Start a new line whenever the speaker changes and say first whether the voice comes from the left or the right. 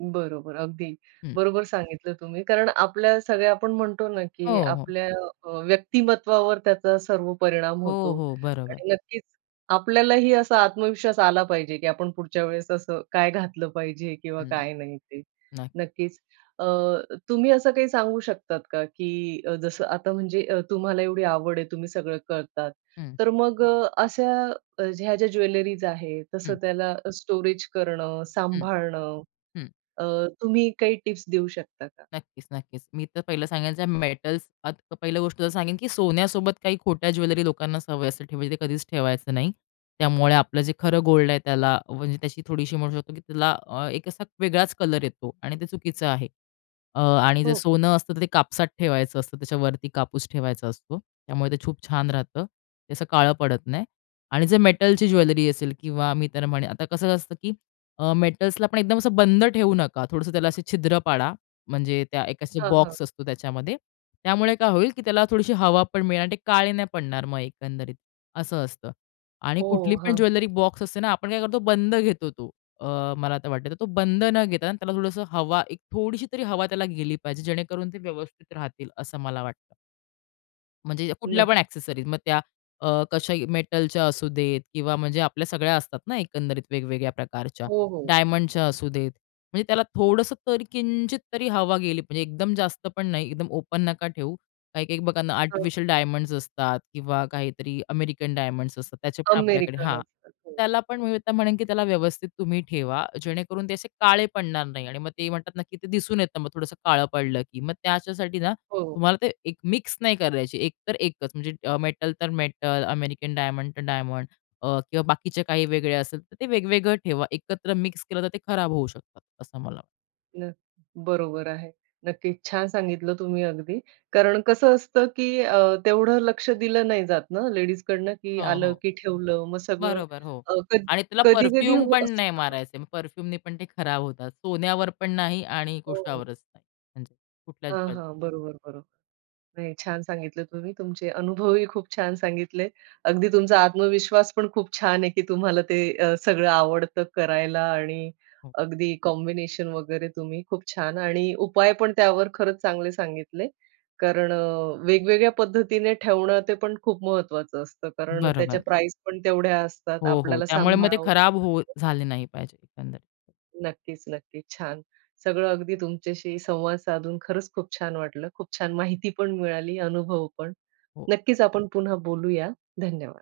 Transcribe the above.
right: बरोबर, अगदी.
left: हं.
right: बरोबर सांगितलं तुम्ही, कारण आपल्या सगळ्या आपण म्हणतो ना की
left: हो, हो.
right: आपल्या अ, व्यक्तिमत्वावर त्याचा सर्व परिणाम
left: हो,
right: होतो
left: हो. बरोबर.
right: आणि नक्कीच आपल्यालाही असा आत्मविश्वास आला पाहिजे की आपण पुढच्या वेळेस असं काय घातलं पाहिजे किंवा
left: हं,
right: काय नाही ते,
left: न
right: नक्कीच. अ, तुम्ही असं काही सांगू शकतात का? की जसं आता म्हणजे तुम्हाला एवढी आवड आहे तुम्ही सगळं करतात,
left: हं.
right: तर मग अ, अशा ह्या ज्या ज्वेलरीज आहेत तसं,
left: हं.
right: त्याला स्टोरेज करणं,
left: हं,
right: सांभाळणं,
left: हं.
right: अ, तुम्ही काही टिप्स देऊ शकता का?
left: नक्कीच, नक्कीच. मी तर पहिलं सांगायचं मेटल्स आता पहिल्या गोष्ट तर सांगेन की सोन्यासोबत काही खोट्या ज्वेलरी लोकांना सवय असे ठेवायची ते कधीच ठेवायचं नाही. त्यामुळे आपलं जे खरं
right: अच्छा.
left: गोल्ड आहे त्याला म्हणजे त्याची थोडीशी म्हणू शकतो की त्याला अ, एक असा वेगळाच कलर येतो आणि ते चुकीचं आहे. अ, आणि जर
right: हो.
left: सोनं असतं तर ते कापसात ठेवायचं असतं त्याच्यावरती कापूस ठेवायचा असतो. त्यामुळे ते खूप छान राहतं. ते असं काळं पडत नाही आणि जे मेटलची
right: हो.
left: ज्वेलरी असेल किंवा मी त्यांना म्हणेन आता कसं असतं की अ, मेटल्सला आपण एकदम असं बंद ठेवू नका. थोडंसं त्याला असे छिद्र पाडा म्हणजे त्या एक अशी
right: हां, हां.
left: बॉक्स असतो त्याच्यामध्ये. त्यामुळे काय होईल की त्याला थोडीशी हवा पण मिळेल आणि ते काळे नाही पडणार. मग एकंदरीत असं असतं. आणि कुठली
right: ओह!
left: पण
right: हां, हां.
left: ज्वेलरी बॉक्स असते ना आपण काय करतो बंद घेतो तो अ, मला आता वाटतं तर तो बंद न घेता त्याला थोडंसं हवा, एक थोडीशी तरी हवा त्याला गेली पाहिजे जेणेकरून ते व्यवस्थित राहतील असं मला वाटतं. म्हणजे कुठल्या पण
right: नक्की.
left: एक्सेसरीज मग त्या अ, कशा मेटलच्या असू देत किंवा म्हणजे आपल्या सगळ्या असतात ना एकंदरीत वेगवेगळ्या प्रकारच्या
right: हो, हो.
left: डायमंडच्या असू देत. म्हणजे त्याला थोडसं तर किंचित तरी हवा गेली म्हणजे एकदम जास्त पण नाही एकदम ओपन नका ठेऊ. काही-काही बघा ना
right: हां.
left: आर्टिफिशियल डायमंड्स असतात किंवा काहीतरी अमेरिकन डायमंड्स असतात त्याचे पण आपल्याकडे
right: अमेरिकन
left: हां.
right: असतात, हो.
left: त्याला पण मी म्हणेन की त्याला व्यवस्थित तुम्ही ठेवा. जेणेकरून ते असे काळे पडणार नाही आणि मग ते म्हणतात नक्की ते दिसून येतं मग थोडंसं काळं पडलं की मग त्याच्यासाठी ना
right: हो, हो.
left: तुम्हाला ते एक मिक्स नाही करायची. एक तर एकच म्हणजे मेटल तर मेटल, अमेरिकन डायमंड तर डायमंड किंवा बाकीचे काही वेगळे असेल तर ते वेगवेगळं ठेवा. एकत्र मिक्स केलं तर ते खराब होऊ शकतात असं मला.
right: नक्की, बरोबर आहे. नक्कीच छान सांगितलं तुम्ही अगदी, कारण कसं असतं की अ, तेवढं लक्ष दिलं नाही जात ना लेडीजकडनं की
left: हो,
right: आलं,
left: हो.
right: की ठेवलं मग सगळं
left: बरोबर. हो
right: अ,
left: आणि त्याला
right: कधी-कधी
left: परफ्यूम
right: हो
left: पण नाही
right: [unintelligible]
left: मारायचे. परफ्यूमनी पण ते खराब होतात. सोन्यावर पण नाही आणि
right: हो.
left: कुशावरच नाही. म्हणजे कुठल्याच
right: हां,
left: ज्वेलरी
right: हां. बरोबर, बरोबर, नाही छान सांगितलं तुम्ही तुमचे अनुभवही खूप छान सांगितले. अगदी तुमचा आत्मविश्वास पण खूप छान आहे की तुम्हाला ते अ, सगळं आवडतं करायला आणि
left: हो.
right: अगदी कॉम्बिनेशन वगैरे तुम्ही खूप छान आणि उपाय पण त्यावर खरंच चांगले सांगितले. कारण अ, वेगवेगळ्या पद्धतीने ठेवणं ते पण खूप महत्वाचं असतं. कारण अ, त्याच्या
left: बरोबर.
right: प्राईज पण तेवढ्या असतात
left: हो, हो.
right: आपल्याला
left: त्यामुळे मग ते
right: सांभाळावं
left: खराब होऊ
right: [unintelligible]
left: झाले नाही पाहिजेल एकंदरीत.
right: नक्कीच-नक्कीच, छान, सगळं अगदी तुमच्याशी संवाद साधून खरंच खूप छान वाटलं. खूप छान माहिती पण मिळाली, अनुभवपण.
left: हो.
right: नक्कीच आपण पुन्हा बोलूया धन्यवाद.